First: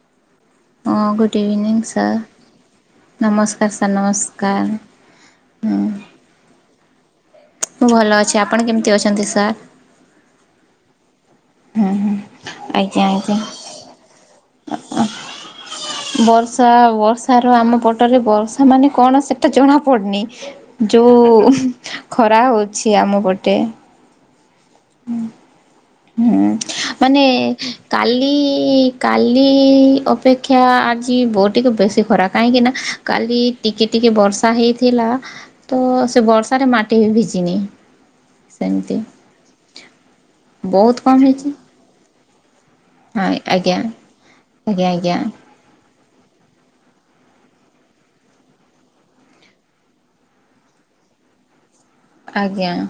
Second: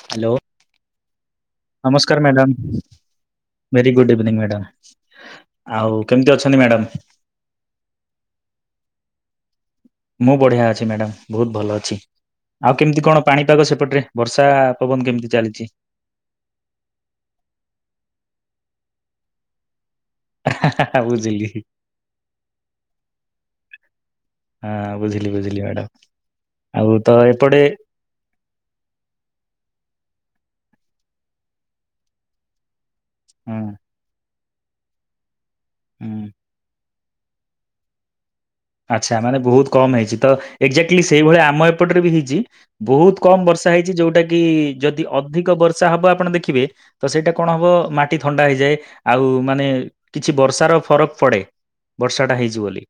Hello ହଁ good evening sir ନମସ୍କାର madam. ନମସ୍କାର sir very good evening madam, ନମସ୍କାର। ହୁଁ ଆଉ କେମିତି ଅଛନ୍ତି ମ୍ୟାଡ଼ମ୍? ମୁଁ ଭଲ ଅଛି, ଆପଣ କେମିତି ଅଛନ୍ତି ସାର୍। ମୁଁ ବଢ଼ିଆ ଅଛି ମ୍ୟାଡ଼ମ୍ ବହୁତ ଭଲ ଅଛି, ଆଉ ଆଜ୍ଞା କେମିତି କଣ ଆଜ୍ଞା। ପାଣିପାଗ ସେପଟରେ? ବର୍ଷା ପବନ କେମିତି ଚାଲିଚି। ବର୍ଷା ବର୍ଷାର ଆମ ପଟରେ ବର୍ଷା ମାନେ କଣ ସେତେ ଜଣା ପଡ଼ିନି। ଯୋଉ ବୁଝିଲି ହୁଁ ଖରା ହଉଛି ଆମ ପଟେ। ହାଁ ବୁଝିଲି ବୁଝିଲି ମ୍ୟାଡମ୍। ହୁଁ ମାନେ। କାଲି କାଲି ଅପେକ୍ଷା ଆଜି ବହୁତ ଟିକେ ବେଶୀ ଖରା, କାହିଁକି ନା। କାଲି ହୁଁ ଟିକେ ଟିକେ ବର୍ଷା ହେଇଥିଲା ତ ହୁଁ ସେ ବର୍ଷାରେ ମାଟି ବି ଭିଜିିନି। ଆଚ୍ଛା ମାନେ ବହୁତ କମ୍ ହେଇଛି ତ ବହୁତ ଏକ୍ଜାକ୍ଟଲି କମ୍ ସେଇଭଳିଆ ହେଇଛି। ଆମ ଏପଟରେ ବି ହେଇଛି। ବହୁତ ହଁ କମ ବର୍ଷା ଆଜ୍ଞା ହେଇଛି ଯୋଉଟା କି ଆଜ୍ଞା ଯଦି ଅଧିକ ବର୍ଷା ହବ ଆପଣ ଦେଖିବେ। ତ ସେଇଟା କଣ ହବ ମାଟି ଥଣ୍ଡା ହେଇଯାଏ, ଆଉ ମାନେ। କିଛି ବର୍ଷା ର ଫରକ ପଡ଼େ। ବର୍ଷା ଟା ହେଇଛି ଆଜ୍ଞା ଆଜ୍ଞା ବୋଲି,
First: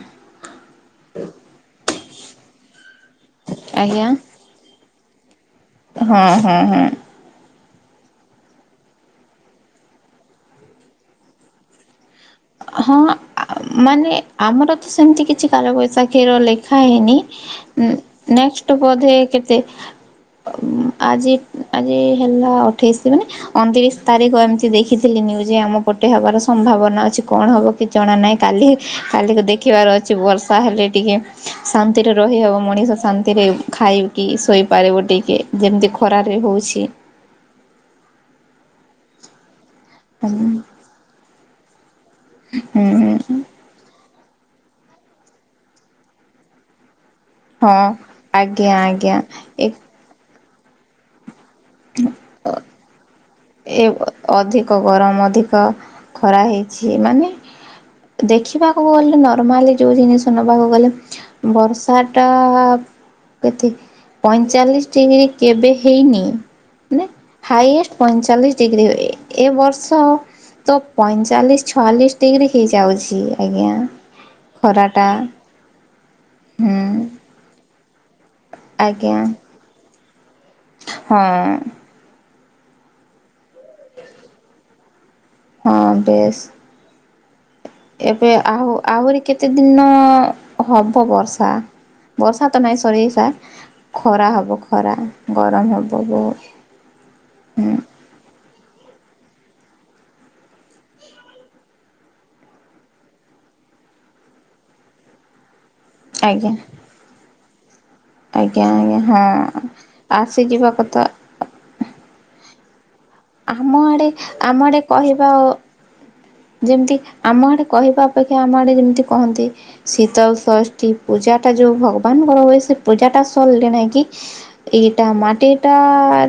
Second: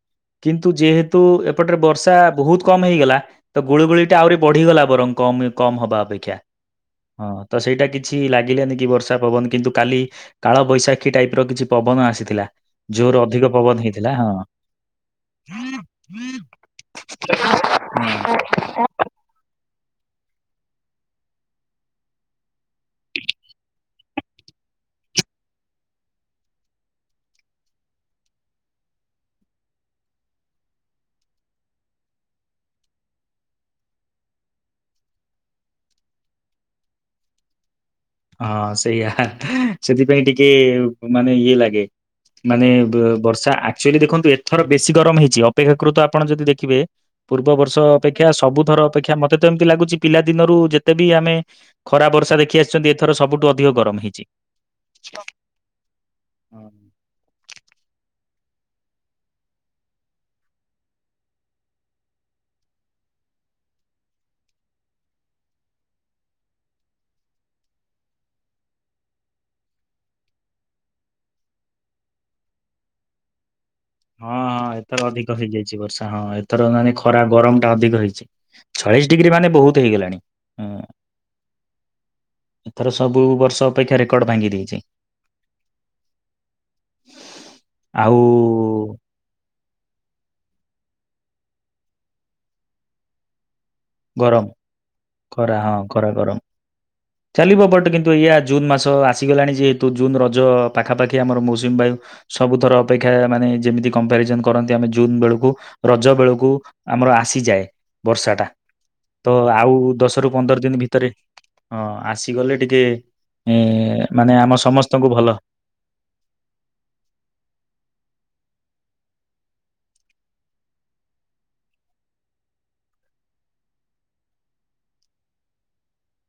କିନ୍ତୁ ଯେହେତୁ ଏପଟ ରେ ବର୍ଷା ବହୁତ କମ ହେଇଗଲା। ତ ଆଜ୍ଞା ଗୁଳୁଗୁଳିଟା ଆହୁରି ବଢିଗଲା ବରଂ କମେ କମ୍ ହବା ହଁ ଅପେକ୍ଷା। ହଁ ହଁ ହଁ ତ ସେଇଟା କିଛି ଲାଗିଲାନି କି ବର୍ଷା ପବନ କିନ୍ତୁ କାଲି କାଳ ବୈଶାଖୀ ଟାଇପ୍ ର କିଛି ପବନ ଆସିଥିଲା। ହଁ ଜୋର ଅଧିକ ଆ ପବନ ହେଇଥିଲା ମାନେ ହଁ। ଆମର ତ ସେମିତି କିଛି କାଳ ବୈଶାଖୀର ଲେଖା ହେଇନି ଉଁ ହଁ। ନେଷ୍ଟ୍ ବୋଧେ କେତେ ଅ ଆଜି ଆଜି ହେଲା ଅଠେଇଶି ମାନେ ଅଣତିରିଶି ତାରିଖ ଏମିତି ଦେଖିଥିଲି ନିୟୁଜୁ ଯେ ଆମ ପଟେ ହବାର ସମ୍ଭାବନା ଅଛି। କଣ ହବ କିଛି ଜଣା ନାହିଁ କାଲି କାଲିକୁ ଦେଖିବାର ଅଛି ବର୍ଷା ହେଲେ ଟିକେ। ଶାନ୍ତିରେ ରହିହବ ମଣିଷ ଶାନ୍ତିରେ ଖାଇକି ଶୋଇପାରିବ ଟିକେ। ଯେମିତି ଖରାରେ ହଉଛି। ହଁ ସେଇଆ ହେ। ସେଥିପାଇଁ ଟିକେ ମାନେ ଇଏ ଲାଗେ ମାନେ ବ ହୁଁ ବର୍ଷା ଆ ଆକକ୍ଚୁଲି ଦେଖନ୍ତୁ ଏଥର ବେଶୀ ଗରମ ହେଇଛି ଅପେକ୍ଷା କୃତ ଆପଣ ଯଦି ଦେଖିବେ ପୂର୍ବ ବର୍ଷ ହଁ ଅପେକ୍ଷା ଆଜ୍ଞା ସବୁଥର ଅପେକ୍ଷା ଆଜ୍ଞା ମତେ ତ ଏମିତି ଏ ଲାଗୁଚି ପିଲା ଦିନରୁ ଯେତେ ବି ଆମେ ଖରା ବର୍ଷା ଦେଖି ଆସିଛନ୍ତି ଏଥର ସବୁ ଏ ଅଧିକ ଗରମ ଅଧିକ ଖରା ହଁ ହେଇଛି ମାନେ ଦେଖିବାକୁ ଗଲେ ନର୍ମାଲି ଯଉ ଜିନିଷ ନବାକୁ ଗଲେ ବର୍ଷାଟା କେତେ ପଇଁଚାଳିଶି ଡିଗ୍ରୀ କେବେ ହେଇନି ମାନେ ହାଇଏଷ୍ଟ ପଇଁଚାଳିଶି ଡିଗ୍ରୀ ଏ ଏ ବର୍ଷ ତ ପଇଁଚାଳିଶ୍ ଛୟାଲିଶି ଡିଗ୍ରୀ ହେଇଯାଉଛି ଆଜ୍ଞା। ହଁ ହଁ ଏଥର ଖରାଟା ଅଧିକ ହେଇଯାଇଛି ବର୍ଷା ହଁ ଏଥର ହୁଁ ମାନେ ଖରା ଗରମ ଟା ଅଧିକ ହେଇଛି। ଛୟାଳିଶ ଆଜ୍ଞା ଡିଗ୍ରୀ ମାନେ ବହୁତ୍ ହେଇଗଲାଣି। ହଁ। ଏଥର ସବୁ ବର୍ଷ ଅପେକ୍ଷା ରେକର୍ଡ ଭାଙ୍ଗି ଦେଇଛି। ହଁ ବେଶ୍। [inaudible] ଏବେ ଆହୁ ଆହୁରି କେତେ ଦିନ ହବ ବର୍ଷା ବର୍ଷା ତ ନାଇଁ ସରିସା। ଖରା ଗରମ ହେବ ଖରା ଖରା ଗରମ ହଁ ହେବ ଖରା ଗ ଗରମ। ଚାଲିବ ହୁଁ। ବଟ୍ କିନ୍ତୁ ଏଇଆ ଜୁନ୍ ମାସ ଆସିଗଲାଣି ଯେହେତୁ ଜୁନ୍ ରଜ ପାଖା ପାଖି ଆମର ମୌସୁମୀ ବାୟୁ ସବୁ ଥର ଅପେକ୍ଷା ମାନେ ଯେମିତି କମ୍ପାରିଜନ କରନ୍ତି ଆମେ ଜୁନ୍ ବେଳକୁ। ରଜ ବେଳକୁ ଆଜ୍ଞା ଆମର ଆସିଯାଏ। ବର୍ଷାଟା। ଆଜ୍ଞା ଆଜ୍ଞା ହଁ। ତ ଆଉ ଦଶ ରୁ ପନ୍ଦର ଆସିଯିବା ଦିନି କଥା ଭିତରେ ହଁ ଆସିଗଲେ ଟିକେ ଏ ଆମ ଆଡ଼େ ମାନେ ଆମ ଆଡ଼େ ସମସ୍ତଙ୍କୁ ଭଲ କହିବ ଓ ଯେମିତି ଆମ ଆଡେ କହିବା ଅପେକ୍ଷା ଆମ ଆଡେ ଯେମିତି କହନ୍ତି ଶୀତଳ ଷଷ୍ଠୀ ପୂଜା ଟା ଯୋଉ ଭଗବାନଙ୍କର ହୁଏ ସେ ପୂଜା ଟା ସରିଲେ ନାଇଁ କି ଏଇଟା ମାଟିଟା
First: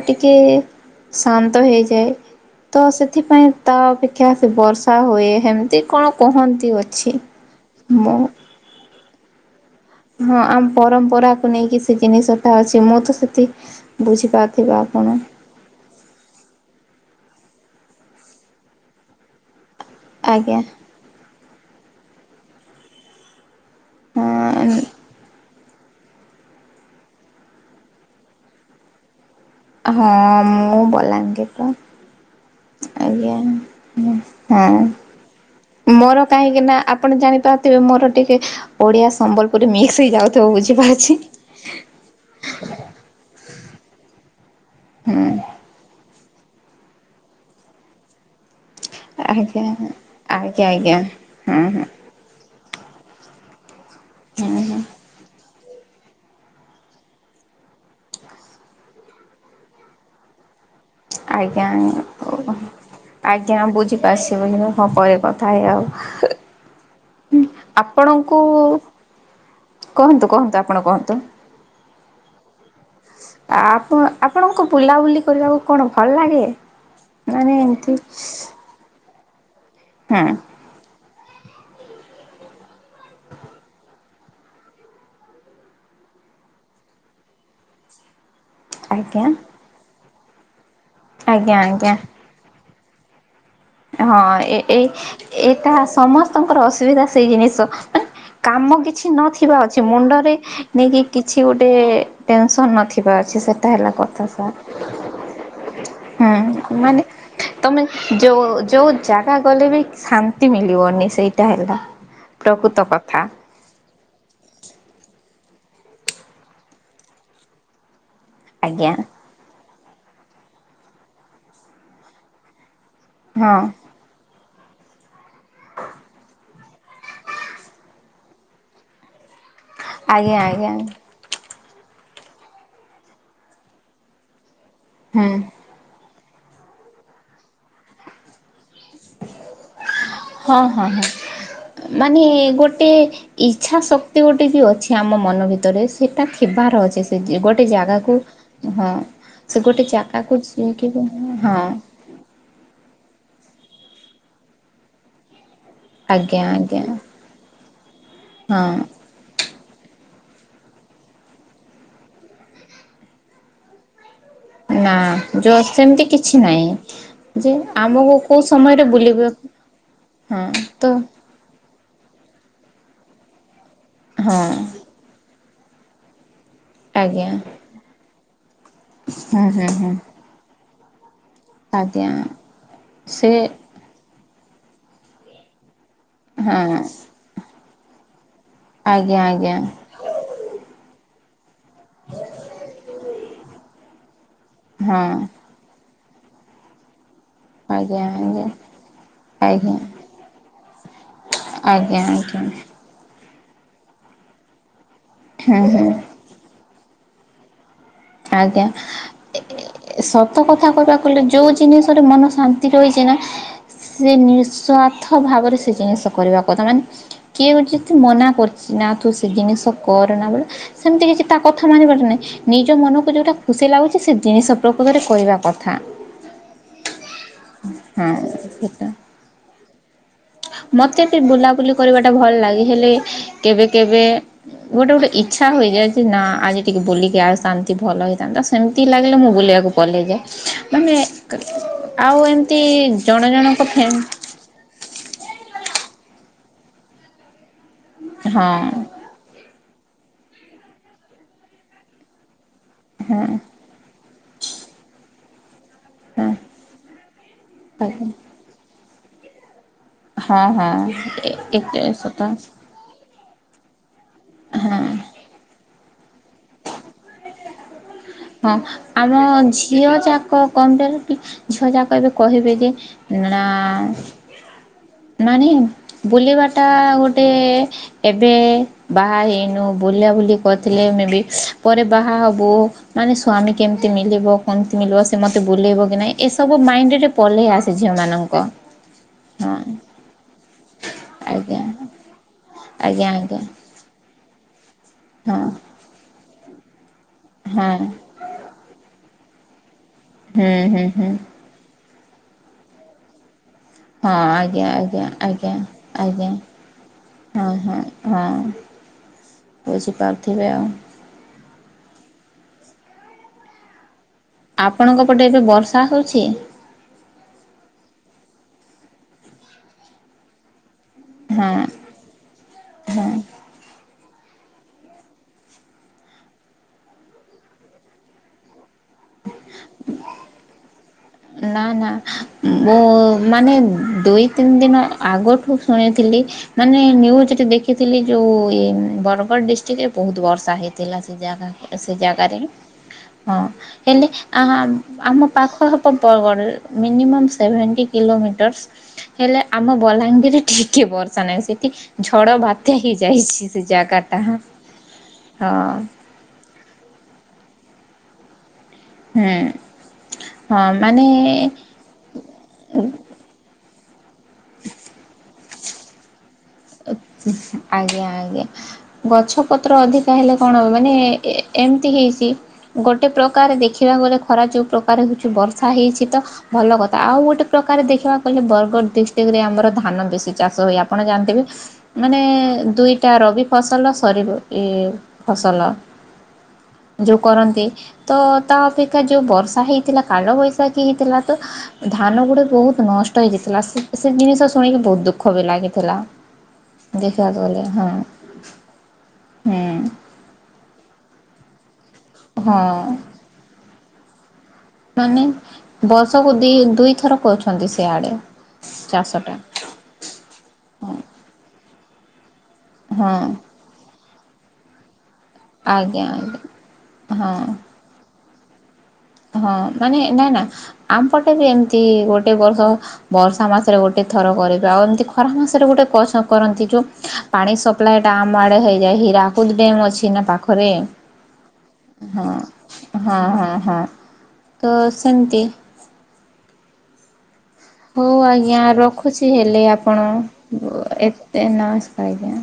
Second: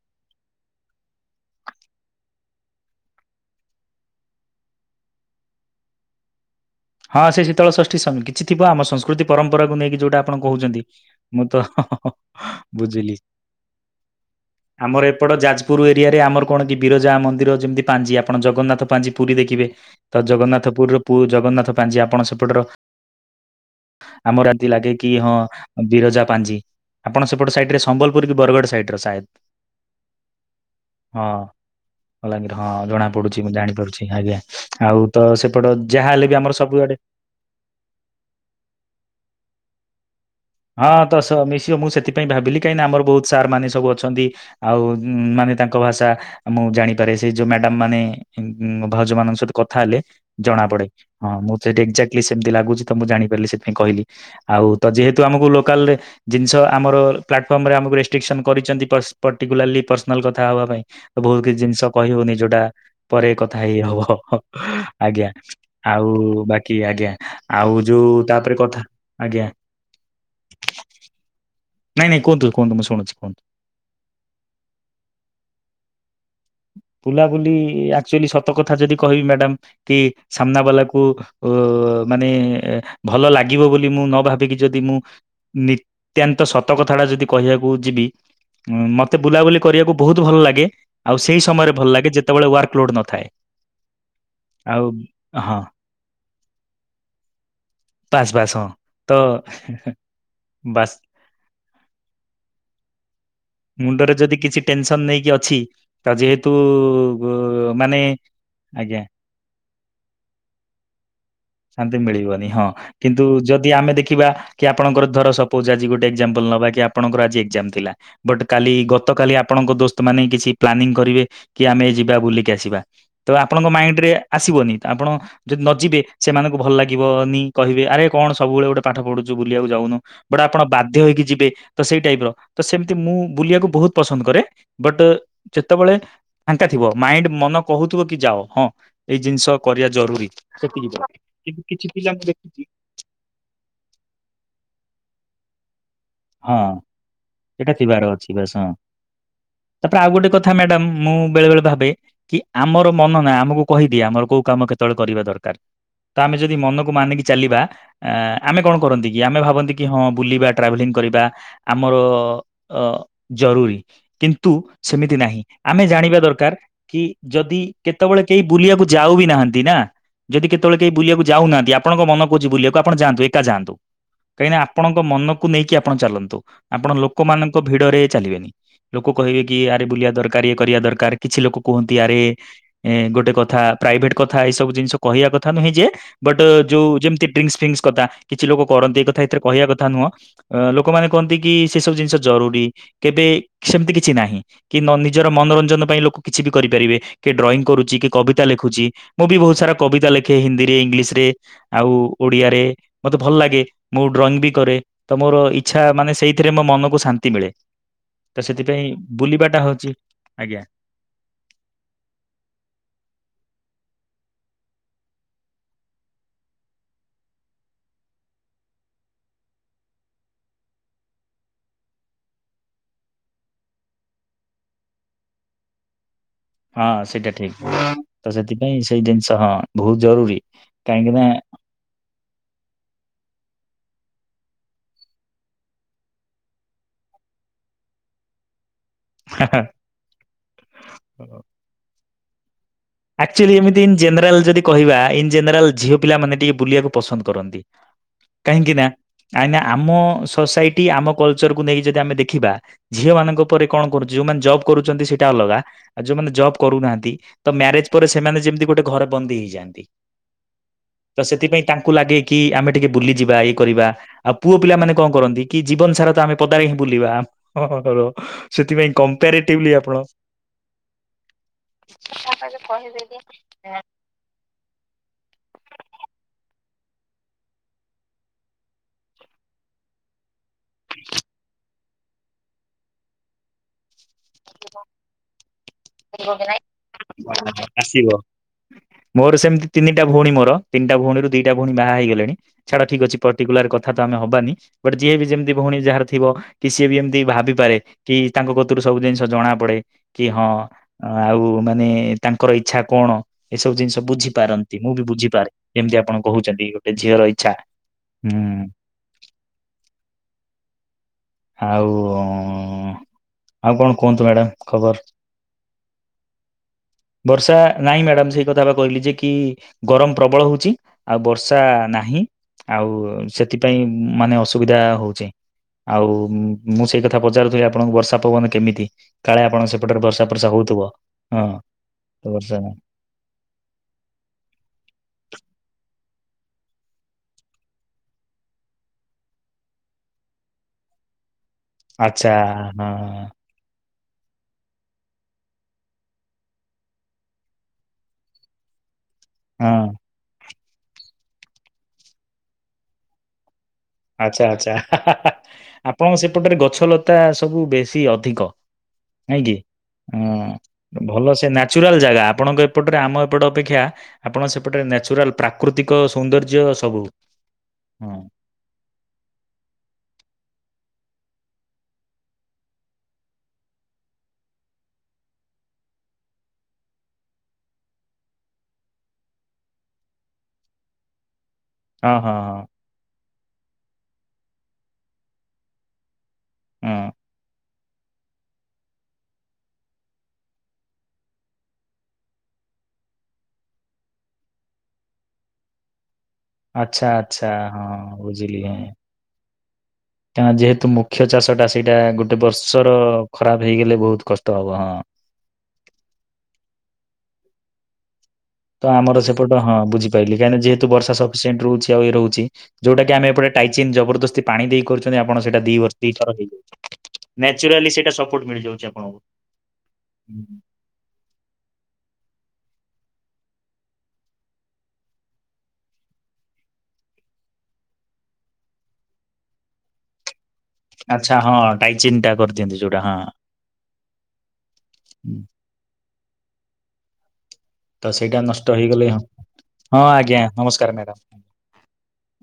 ଟିକେ ଶାନ୍ତ ହେଇଯାଏ। ତ ସେଥିପାଇଁ ତା ଅପେକ୍ଷା ସେ ବର୍ଷା ହୁଏ ହେମିତି କଣ କହନ୍ତି ବୋ ହଁ ସେ ଶୀତଳ ଷଷ୍ଠୀ ସେମିତି କିଛି ଥିବ ଆମ ସଂସ୍କୃତି ପରମ୍ପରାକୁ ନେଇକି। ଯୋଉଟା ହଁ ଆପଣ ଆମ କହୁଛନ୍ତି ପରମ୍ପରାକୁ ମୁଁ ନେଇକି ତ ସେ ଜିନିଷଟା ଅଛି ମୁଁ ତ ବୁଝିଲି। ସେଠି ବୁଝିପାରୁଥିବେ ଆପଣ ଆମର ଏପଟ ଯାଜ ପୁରୁ ଏରିଆରେ ଆମର କଣ କି ବିରଜା ମନ୍ଦିର ଯେମିତି ପାଞ୍ଜି ଆପଣ ଜଗନ୍ନାଥ ପାଞ୍ଜି ପୁରୀ ଦେଖିବେ। ତ ଆଜ୍ଞା। ଜଗନ୍ନାଥପୁର ପୁ ଜଗନ୍ନାଥ ପାଞ୍ଜି ଆପଣ ସେପଟର ଆମ ରାତି ହଁ ଲାଗେ କି ହଁ ବିରଜା ପାଞ୍ଜି ଆପଣ ସେପଟ ସାଇଡ ରେ ସମ୍ବଲପୁର କି ବରଗଡ଼ ସାଇଡ ର ସାଏଦ। ହଁ ମୁଁ ବଲାଙ୍ଗୀର ର। ବଲାଙ୍ଗିର ହଁ ଜଣା ପଡୁଛି ମୁଁ ଜାଣି ପାରୁଛି ଆଜ୍ଞା ଆଉ ତ ସେପଟ ଯାହା ହେଲେ ବି ଆମର ନାଁ ସବୁଆଡେ ଆପଣ ଜାଣିପାରୁଥିବେ ମୋର ଟିକେ ଓଡିଆ ସମ୍ବଲପୁରୀ ମିକ୍ସ ହେଇଯାଉ ହଁ ତ ସ ମିଶିବ ମୁଁ ସେଥିପାଇଁ ଭାବିଲି କାହିଁକି ନା ଆମର ବହୁତ୍ ସାର୍ ମାନେ ସବୁ ଅଛନ୍ତି। ଆଉ ହୁଁ ମାନେ ତାଙ୍କ ଭାଷା ମୁଁ ଜାଣିପାରେ ସେ ଯୋଉ ମ୍ୟାଡାମ ମାନେ ଭାଉଜ ମାନଙ୍କ ସହିତ ଆଜ୍ଞା କଥା ହେଲେ ଜଣା ଆଜ୍ଞା ପଡେ ଆଜ୍ଞା ହଁ ମୁଁ ହୁଁ ସେଠି ହୁଁ ଏ ଲି ସେମିତି ଲାଗୁଛି ତ ମୁଁ ଜାଣିପାରିଲି ସେଥିପାଇଁ କହିଲି ହୁଁ ଆଉ ହୁଁ ତ ଯେହେତୁ ଆମକୁ ଲୋକାଲ ଲେ ଜିନିଷ ଆମର ପ୍ଲାଟଫର୍ମରେ ଆମକୁ ରେଷ୍ଟ୍ରିକସନ କରିଛନ୍ତି ପର୍ଟିକୁଲାରଲି ପର୍ସନାଲ କଥା ହବା ପାଇଁ ବହୁତ କିଛି ଆଜ୍ଞା ଜିନିଷ କହିହଉନି ଯୋଉଟା ପରେ ଆଜ୍ଞା କଥା ହେଇ ହବ, ବୁଝିପାରୁଛି ବୁଝିପାରୁଛି ହଁ ପରେ ଆଜ୍ଞା। କଥା ହେଇ ଆଉ ବାକି ଆଜ୍ଞା ଆଉ ଯୋଉ ଆପଣଙ୍କୁ ତାପରେ କଥା ଆଜ୍ଞା। କୁହନ୍ତୁ କୁହନ୍ତୁ ଆପଣ କୁହନ୍ତୁ। ନାଇଁ ନାଇଁ କୁହନ୍ତୁ କୁହନ୍ତୁ ମୁଁ ଶଣୁଛି କୁହନ୍ତୁ। ଆପ ଆପଣଙ୍କୁ ବୁଲାବୁଲି କରିବାକୁ କଣ ଭଲ ଲାଗେ? ବୁଲାବୁଲି ମାନେ ଏମିତି ଆକଚୁଲି ସତ କଥା ଯଦି କହିବି ମ୍ୟାଡାମ କି ହୁଁ ସାମ୍ନା ବାଲାକୁ ଓ ମାନେ ଭଲ ଲାଗିବ ବୋଲି ମୁଁ ନ ଭାବିକି ଯଦି ମୁଁ ନିତ୍ୟାନ୍ତ ସତ କଥା ଟା ଯଦି କହିବାକୁ ଯିବି ଉଁ ମତେ ଆଜ୍ଞା ବୁଲାବୁଲି କରିବାକୁ ବହୁତ ଭଲ ଲାଗେ ଆଉ ସେଇ ଆଜ୍ଞା ସମୟରେ ଭଲ ଆଜ୍ଞା। ଲାଗେ ଯେତେବେଳେ ୱାର୍କ ଲୋଡ ନଥାଏ। ହଁ ଏ ଏ ଆଉ ହଁ ଏଟା ସମସ୍ତଙ୍କର ଅସୁବିଧା ସେଇ ଜିନିଷ। ବାସ୍ ବାସ୍ ହଁ କାମ କିଛି ତ ନଥିବା ଅଛି ମୁଣ୍ଡରେ ବାସ୍ ନେଇକି କିଛି ଗୋଟେ ଟେନସନ୍ ନଥିବାର ଅଛି ସେଟା ହେଲା ମୁଣ୍ଡରେ କଥା ଯଦି କିଛି ସାର୍। ଟେନସନ ନେଇକି ଅଛି ତ ଯେହେତୁ ହୁଁ ମାନେ ତମେ ମାନେ ଯୋଉ ଯୋଉ ଆଜ୍ଞା ଜାଗା ଗଲେ ବି ଶାନ୍ତି ମିଳିବନି ସେଇ ଶାନ୍ତି ମିଳିବନି ହଁ କିନ୍ତୁ ଯଦି ଆମେ ଦେଖିବା କି ଆପଣଙ୍କର ଧର ସପୋଜ ଆଜି ଗୋଟେ ଏକ୍ଜାମଲ ନବା କି ଆପଣଙ୍କର ଆଜି ଏକ୍ଜାମ ଥିଲା। ବଟ୍ କାଲି ଆଜ୍ଞା ଗତକାଲି ଆପଣଙ୍କ ଦୋସ୍ତ ମାନେ କିଛି ପ୍ଲାନିଂ କରିବେ କି ଆମେ ଯିବା ବୁଲିକି ଆସିବା। ତ ହଁ ଆପଣଙ୍କ ମାଇଣ୍ଡରେ ଆସିବନି ଆପଣ ଯଦି ନ ଯିବେ ସେମାନଙ୍କୁ ଭଲ ଲାଗିବନି କହିବେ ଆରେ କଣ ସବୁବେଳେ ଗୋଟେ ପାଠ ପଢୁଛୁ ବୁଲିବାକୁ ଯାଉନୁ ଆଜ୍ଞା ବଟ ଆପଣ ଆଜ୍ଞା ବାଧ୍ୟ ହେଇକି ଯିବେ, ତ ସେଇ ଟାଇପ ର ତ ସେମିତି ମୁଁ ବୁଲିବାକୁ ବହୁତ ପସନ୍ଦ କରେ ବଟ୍ ହୁଁ ଯେତେବେଳେ ଫାଙ୍କା ଥିବ ମାଇଣ୍ଡ ମନ କହୁଥିବ କି ଯାଅ ହଁ ଏଇ ଜିନିଷ କରିବା ଜରୁରୀ। ହଁ ହଁ ହଁ ସେତିକି କିନ୍ତୁ କିଛି ପିଲା ମାନେ ମୁଁ ଦେଖିଛି ଗୋଟେ ଇଚ୍ଛା ଶକ୍ତି ଗୋଟେ ବି ଅଛି ଆମ ମନ ଭିତରେ, ସେଟା ହଁ ଥିବାର ଅଛି ସେ ଗୋଟେ ଏଇଟା ଥିବାର ଜାଗାକୁ ଅଛି ବାସ୍ ହଁ। ସେ ତାପରେ ଆଉ ଗୋଟେ ଜାଗାକୁ କଥା ମ୍ୟାଡାମ ଯାଇକି ମୁଁ ବେଳେ ବେଳେ ହଁ ଭାବେ କି ଆମର ମନ ନା ଆମକୁ କହିଦିଏ ଆମର କୋଉ କାମ କେତେବେଳେ କରିବା ଦରକାର ତ ଆମେ ଆଜ୍ଞା ଯଦି ଆଜ୍ଞା ମନକୁ ମାନିକି ଚାଲିବା ଆମେ କଣ ହଁ କରନ୍ତି କି ଆମେ ଭାବନ୍ତି କି ହଁ ବୁଲିବା ଟ୍ରାଭେଲିଂ କରିବା ଆମର ଅ ଜରୁରୀ କିନ୍ତ ନ୍ତୁ ନା ସେମିତି ନାହିଁ ଯ ଆମେ ସେମିତି ଜାଣିବା କିଛି ଦରକାର କି ନାହିଁ। ଯେ ଯଦି ଆମକୁ କେତେବେଳେ କୋଉ କେହି ବୁଲିବାକୁ ସମୟରେ ଯାଉ ବି ବୁଲିବାକୁ ନାହାନ୍ତି ନ୍ତି ନା ଯଦି ହଁ କେତେବେଳେ କେହି ତ ବୁଲିବାକୁ ଯାଉନାହାନ୍ତି ଆପଣଙ୍କ ମନ କହୁଛି ବୁଲିବାକୁ ଆପଣ ଯାନ୍ତୁ ଏକା ଯାଆନ୍ତୁ ହଁ କାହିଁକି ନା ଆପଣଙ୍କ ମନକୁ ନେଇକି ଆପ ଆପଣ ଚାଲନ୍ତୁ ଆପଣ ଆଜ୍ଞା ଲୋକମାନଙ୍କ ଭିଡରେ ଚାଲିବେନି। ଲୋକ କହିବେ ହୁଁ କି ହୁଁ ଆରେ ହୁଁ ବୁଲିଆ ଦରକାର ଇଏ କରିବା ଦରକାର। କିଛି ଲୋକ କୁହନ୍ତି ଆଜ୍ଞା ଆରେ ଏ ସେ ଗୋଟେ କଥା ପ୍ରାଇଭେଟ କଥା ଏଇ ସବୁ ଜିନିଷ କହିବା କଥା ନୁହେଁ ଯେ ବଟ୍ ହଁ ଯୋଉ ଯେମିତି ଡ୍ରିଙ୍କସ୍ ଫ୍ରୀଙ୍କସ୍ କଥା କିଛି ଲୋକ କରନ୍ତି ଏଇ କଥା ଆଜ୍ଞା ଏଥିରେ ଆଜ୍ଞା କହିବା କଥା ନୁହଁ। ଅ ଲୋକମାନେ କହନ୍ତି କି ସେ ସବୁ ଜିନିଷ ଜରୁରୀ କେବେ ସେମିତି କିଛି ନାହିଁ। କି ନ ହଁ ନିଜର ମନୋରଞ୍ଜନ ପାଇଁ ଲୋକ କିଛି ବି କରିପାରିବେ। କିଏ ଡ୍ରଇଂ କରୁଛି ଆଜ୍ଞା କି କବିତା ଲେଖୁଛି ମୁଁ ବି ଆଜ୍ଞା ବହୁତ ସାରା ଆଜ୍ଞା କବିତା ଲେଖେ ହିନ୍ଦୀରେ ଇଂଲିଶରେ। ଆଉ ଆଜ୍ଞା ଆଜ୍ଞା ଓଡିଆରେ। ମତେ ଭଲ ଲାଗେ ମୁଁ ଡ୍ରଇଂ ବି କରେ ତ ମୋର ହୁଁ ହୁଁ ଇଚ୍ଛା ମାନେ ସେଇଥିରେ ମୋ ମନକୁ ଶାନ୍ତି ମିଳେ। ତ ଆଜ୍ଞା, ସେଥିପାଇଁ ଏ ବୁଲିବାଟା ହଉଛି ସତ ଆଜ୍ଞା କଥା କହିବାକୁ ବୋଲେ ଯୋଉ ଜିନିଷରେ ମନ ଶାନ୍ତି ରହିଛି ନା ସେ ନିଃସ୍ୱାର୍ଥ ଭାବରେ ସେ ଜିନିଷ କରିବା କଥା ମାନେ କିଏ ଗୋଟେ ଯଦି ତ ମନା କରୁଛି ନା ତୁ ସେ ଜିନିଷ କରନା ବଲେ ସେମିତି କିଛି ତା କଥା ମାନି ବାର ନାଇଁ ନିଜ ମନକୁ ତାଙ୍କୁ ଯୋଉଟା ଖୁସି ଲାଗୁଛି ସେ ଜିନିଷ ପ୍ରକୃତରେ କରିବା କଥା। ହଁ ସେଇଟା ଠିକ୍ ହଁ ତ ସେଥିପାଇଁ ସେଟା ସେଇ ଜିନିଷ ହଁ ବହୁତ ଜରୁରୀ ମତେ କାହିଁକି ବି ନା ବୁଲାବୁଲି କରିବାଟା ଭଲ ଲାଗେ ହେଲେ କେବେ କେବେ ଗୋଟେ ଗୋଟେ ଇଚ୍ଛା ହୋଇଯାଏ ଯେ ନା ଆଜି ଟିକେ ବୁଲିକି ଆ ଶାନ୍ତି ଭଲ ହେଇଥାନ୍ତା। ସେମିତି ଲାଗିଲେ ମୁଁ ବୁଲିବାକୁ ପଲେଇଯାଏ ମାନେ ଆଉ ଏମତି ଆକ୍ଚୁଆଲି ଏମିତି ଇଁନ ଜେନେରାଲ ଯଦି କହିବା ଇନ ଜେନେରାଲ ଝିଅ ପିଲା ମାନେ ଟିକେ ବୁଲିବାକୁ ପସନ୍ଦ କରନ୍ତି ହଁ କାହିଁକି ନା କାଇଁକି ନା ଆମ ସୋସାଇଟି ଆମ କଲଚରକୁୁ ନେଇକି ଯଦି ଆମେ ଦେଖିବା ଝିଅ ହଁ ମାନଙ୍କ ପରେ କଣ କରୁଛି ଯୋଉ ମାନେ ଜବ କରୁଛନ୍ତି ସେଇଟା ଅଲଗା ଆଉ ଯୋଉ ମାନେ ହଁ ଜବ କରୁ ନାହାନ୍ତି ତ ମ୍ୟାରେଜ ଆଜ୍ଞା ମାନେ ଯେମିତି ଗୋଟେ ଘରେ ବନ୍ଦୀ ହେଇଯାଆନ୍ତି ହଁ ତ ହଁ ସେଥିପାଇଁ ଏତେ ତାଙ୍କୁ ଲାଗେ ସତ କି ଆମେ ଟିକେ ବୁଲିଯିବା ଇଏ କରିବା ଆଉ ପୁଅ ପିଲା ହଁ ମାନେ କଣ କରନ୍ତି କି ଜୀବନ ସାରା ତ ଆମେ ପଦାରେ ହିଁ ବୁଲିବା। ହଁ ସେଥିପାଇଁ ଆମ କମ୍ପାରିଟିଭଲି ଝିଅ ଆପଣ ଯାକ କଣ ଟେ କି ଝିଅ ଯାକ ଏବେ କହିବେ ଯେ ନା [unintelligible] ବୁଲିବାଟା ଗୋଟେ ଏବେ ବାହା ହେଇନୁ ବୁଲା ବୁଲି କରିଥିଲେ ମେ ବି ପରେ ବାହା ହବୁ ମାନେ ସ୍ଵାମୀ କେମତି ମିଲି ଲିବ କମତି ମିଳିବ ସେ ମତେ ବୁଲେଇବ କି ନାଇଁ ଏସବୁ ମାଇଣ୍ଡ ରେ ପଲେଇ ଆସେ ଝିଅ ଆସିବ। ମାନଙ୍କ ମୋର ହଁ ସେମତି ତିନି ଟା ଭଉଣୀ ମୋର ତିନିଟା ଭଉଣୀରୁ ଦିଇଟା ଆଜ୍ଞା ଭଉଣୀ ବାହା ହେଇ ଗଲେଣି ଛାଡ଼ ଠିକ୍ ଆଜ୍ଞା ଅଛି ଆଜ୍ଞା ପର୍ଟିକୁଲାର କ ଥା ତ ଆମେ ହବାନି ବଟ ଯିଏ ବି ହଁ ଯେମିତି ଭଉଣୀ ଯାହାର ଥିବ କି ସିଏ ବି ଏମିତି ଭାବିପାରେ ହଁ କି ତାଙ୍କ କତୁରୁ ସବୁ ଜିନିଷ ଜଣା ପଡ଼େ କି ହଁ ହୁଁ ହୁଁ ହୁଁ ଆଉ ମାନେ ତାଙ୍କର ଇଚ୍ଛା କଣ? ଏସବୁ ଜିନିଷ ହଁ ଆଜ୍ଞା ବୁଝିପାରନ୍ତି ମୁଁ ବି ଆଜ୍ଞା ଆଜ୍ଞା ବୁଝିପାରେ ଯେମିତି ଆପଣ ଆଜ୍ଞା କହୁଛନ୍ତି ଗୋଟେ ଝିଅର ହଁ ଇଚ୍ଛା। ହଁ ହଁ ହୁଁ। ବୁଝିପାରୁଥିବେ ଆଉ। ଆଉ ଆଉ କଣ କୁହନ୍ତୁ ମ୍ୟାଡାମ୍ ଆପଣଙ୍କ ଖବର? ପଟେ ଏବେ ବର୍ଷା ହଉଛି ବର୍ଷା ନାଇଁ ମ୍ୟାଡାମ୍ ସେଇ କଥା ବା କହିଲି ଯେ କି ଗରମ ପ୍ରବଳ ହଉଛି। ଆଉ ବର୍ଷା ହଁ ନାହିଁ ଆଉ ସେଥିପାଇଁ ମାନେ ଅସୁବିଧା ହଉଚି। ଆଉ ମୁଁ ସେଇ କଥା ପଚାରୁଥିଲି ଆପଣଙ୍କୁ ବର୍ଷା ପବନ କେମିତି? କାଳେ ଆପଣଙ୍କ ସେପଟରେ ବର୍ଷା ପର୍ଷା ହଉଥିବ? ହଁ ନା ନା ତ ବର୍ଷା ମୁଁ ନାହିଁ। ମାନେ ଦୁଇ ତିନି ଦିନ ଆଗଠୁ ଶୁଣିଥିଲି ମାନେ ନ୍ୟୁଜରେ ଦେଖିଥିଲି ଯୋଉ ଏ ବରଗଡ଼ ଡିଷ୍ଟ୍ରିକ୍ଟ ରେ ବହୁତ ବର୍ଷା ହେଇଥିଲା ସେ ଜାଗାରେ ସେ ଜାଗାରେ, ହଁ ହେଲେ ଆହା ଆମ ପାଖ ତ ପରଗଡ଼ ରେ ମିନିମମ୍ ସେଭେଣ୍ଟି କିଲୋମିଟରସ୍, ହେଲେ ଆମ ହଁ ବଲାଙ୍ଗୀର ଟିକେ ବର୍ଷା ନାହିଁ ସେଠି ଝଡ଼ ବାତ୍ୟା ହେଇ ଯାଇଛି ସେ ଜାଗା ଆଚ୍ଛା ଆଚ୍ଛା ହା-ହା-ହା ଆପଣଙ୍କ ସେପଟରେ ଗଛ ଲତା ସବୁ ବେଶୀ ଅଧିକ ନାଇଁ କିି! ଅଁ ଭଲ ସେ ମାନେ ନା ଚୁରାଲ ଜାଗା ଆପଣଙ୍କ ଏପଟରେ ଆମ ଏପଟ ଅପେକ୍ଷା ଆପଣ ସେପଟରେନେଚୁରାଲ୍ ପ୍ରା କୃତିକ ସୌନ୍ଦର୍ଯ୍ୟ ସବୁ ହଁ। [inaudible] ଗଛ ପତ୍ର ଅଧିକା ହେଲେ କଣ ହବ ମାନେ ଏ ଏମିତି ହେଇଛି ଗୋଟେ ପ୍ରକାରେ ଦେଖିବାକୁ ଗଲେ ଖରା ଯୋଉ ପ୍ରକାରେ ହଉଛି ବର୍ଷା ହେଇଛି ତ ଭଲ କଥା ଆଉ ଗୋଟେ ପ୍ରକାରେ ଦେଖିବାକୁ ଗଲେ ବରଗଡ ଡିଷ୍ଟ୍ରିକ୍ଟ ରେ ଆମର ଧାନ ବେଶି ଚାଷ ହୁଏ ଆପଣ ଜାଣିଥିବେ। ହଁ ମାନେ ହଁ ହଁ ଦୁଇଟା ରବି ଫସଲ ସରିିବ ଏ ଫସଲ, ହଁ ଯୋଉ କରନ୍ତି ତ ତା ଅପେକ୍ଷା ଯୋଉ ବର୍ଷା ହେଇଥିଲା କାଲ ବୈଶାଖୀ ହେଇଥିଲା ତ ଧାନ ଗୁଡେ ବହୁତ ନଷ୍ଟ ହେଇଯାଇଥିଲା ସେ ସେ ଜିନିଷ ଶୁଣିକି ବହୁତ ଦୁଃଖ ବି ଲାଗିଥିଲା। ଆଚ୍ଛା ଦେଖିବାକୁ ଆଚ୍ଛା ଗଲେ ହଁ ବୁଝିଲି ଆ ହୁଁ କାଇଁନା ଯେହେତୁ ମୁଖ୍ୟ ଚାଷ ଟା ସେଇଟା ଗୋଟେ ହଁ ବର୍ଷର ଖରାପ ହେଇଗଲେ ବହୁତ କଷ୍ଟ ହବ ହଁ ମାନେ ବର୍ଷକୁ ଦି ଦୁଇଥର କରୁଛନ୍ତି ସେ ଆଡେ ତ ଆମର ସେପଟ ହଁ ବୁଝିପାଇଲି କାହିଁକି ନା ଯେହେତୁ ହଁ ବର୍ଷା ସଫିସିଏଣ୍ଟ ରହୁଛି ଆଉ ଇଏ ରହୁଛି ଯୋଉଟା କି ଆମେ ଏପଟେ ଟାଇଚିନ୍ ଜବରଦସ୍ତି ପାଣି ଦେଇ କରୁଛନ୍ତି ଆପଣ ସେଟା ଦି ବର୍ଷ ଆଜ୍ଞା ଦିଥର ଆଜ୍ଞା ହେଇଯାଉଛି ହଁ ନେଚୁରାଲି ସେଇଟା ସ ପୋଟ ମିଳିଯାଉଛି ଆପଣଙ୍କୁ। ହଁ ମାନେ ନା ନା ଆମପଟେ ବି ଏମିତି ଗୋଟେ ବର୍ଷ ବର୍ଷା ମାସରେ ଗୋଟେ ଥର କରିଥା ଆଉ ଏମିତି ଖରା ମାସରେ ଗୋଟେ କସ କରନ୍ତି ଯୋଉ ପାଣି ସପ୍ଲାଏ ଟା ଆମ ଆଡେ ହେଇଯାଏ ହିରାକୁଦ୍ ଡ୍ୟାମ୍ ଅଛି ନା ପାଖରେ। ଆଚ୍ଛା ହଁ ଡାଇଚିନ୍ ହଁ ଟା କରିଦିଅନ୍ତି ଯୋଉଟା ହଁ ହଁ ହଁ ତ ହୁଁ, ସେମିତି ତ ହୋଉ ସେଇଟା ଆଜ୍ଞା ନଷ୍ଟ ହେଇଗଲେ ହଁ ରଖୁଛି ହେଲେ ହଁ ଆପଣ ଆଜ୍ଞା ବ ନମସ୍କାର ମ୍ୟାଡ଼ାମ। ଏତେ ନମସ୍କାର ଆଜ୍ଞା।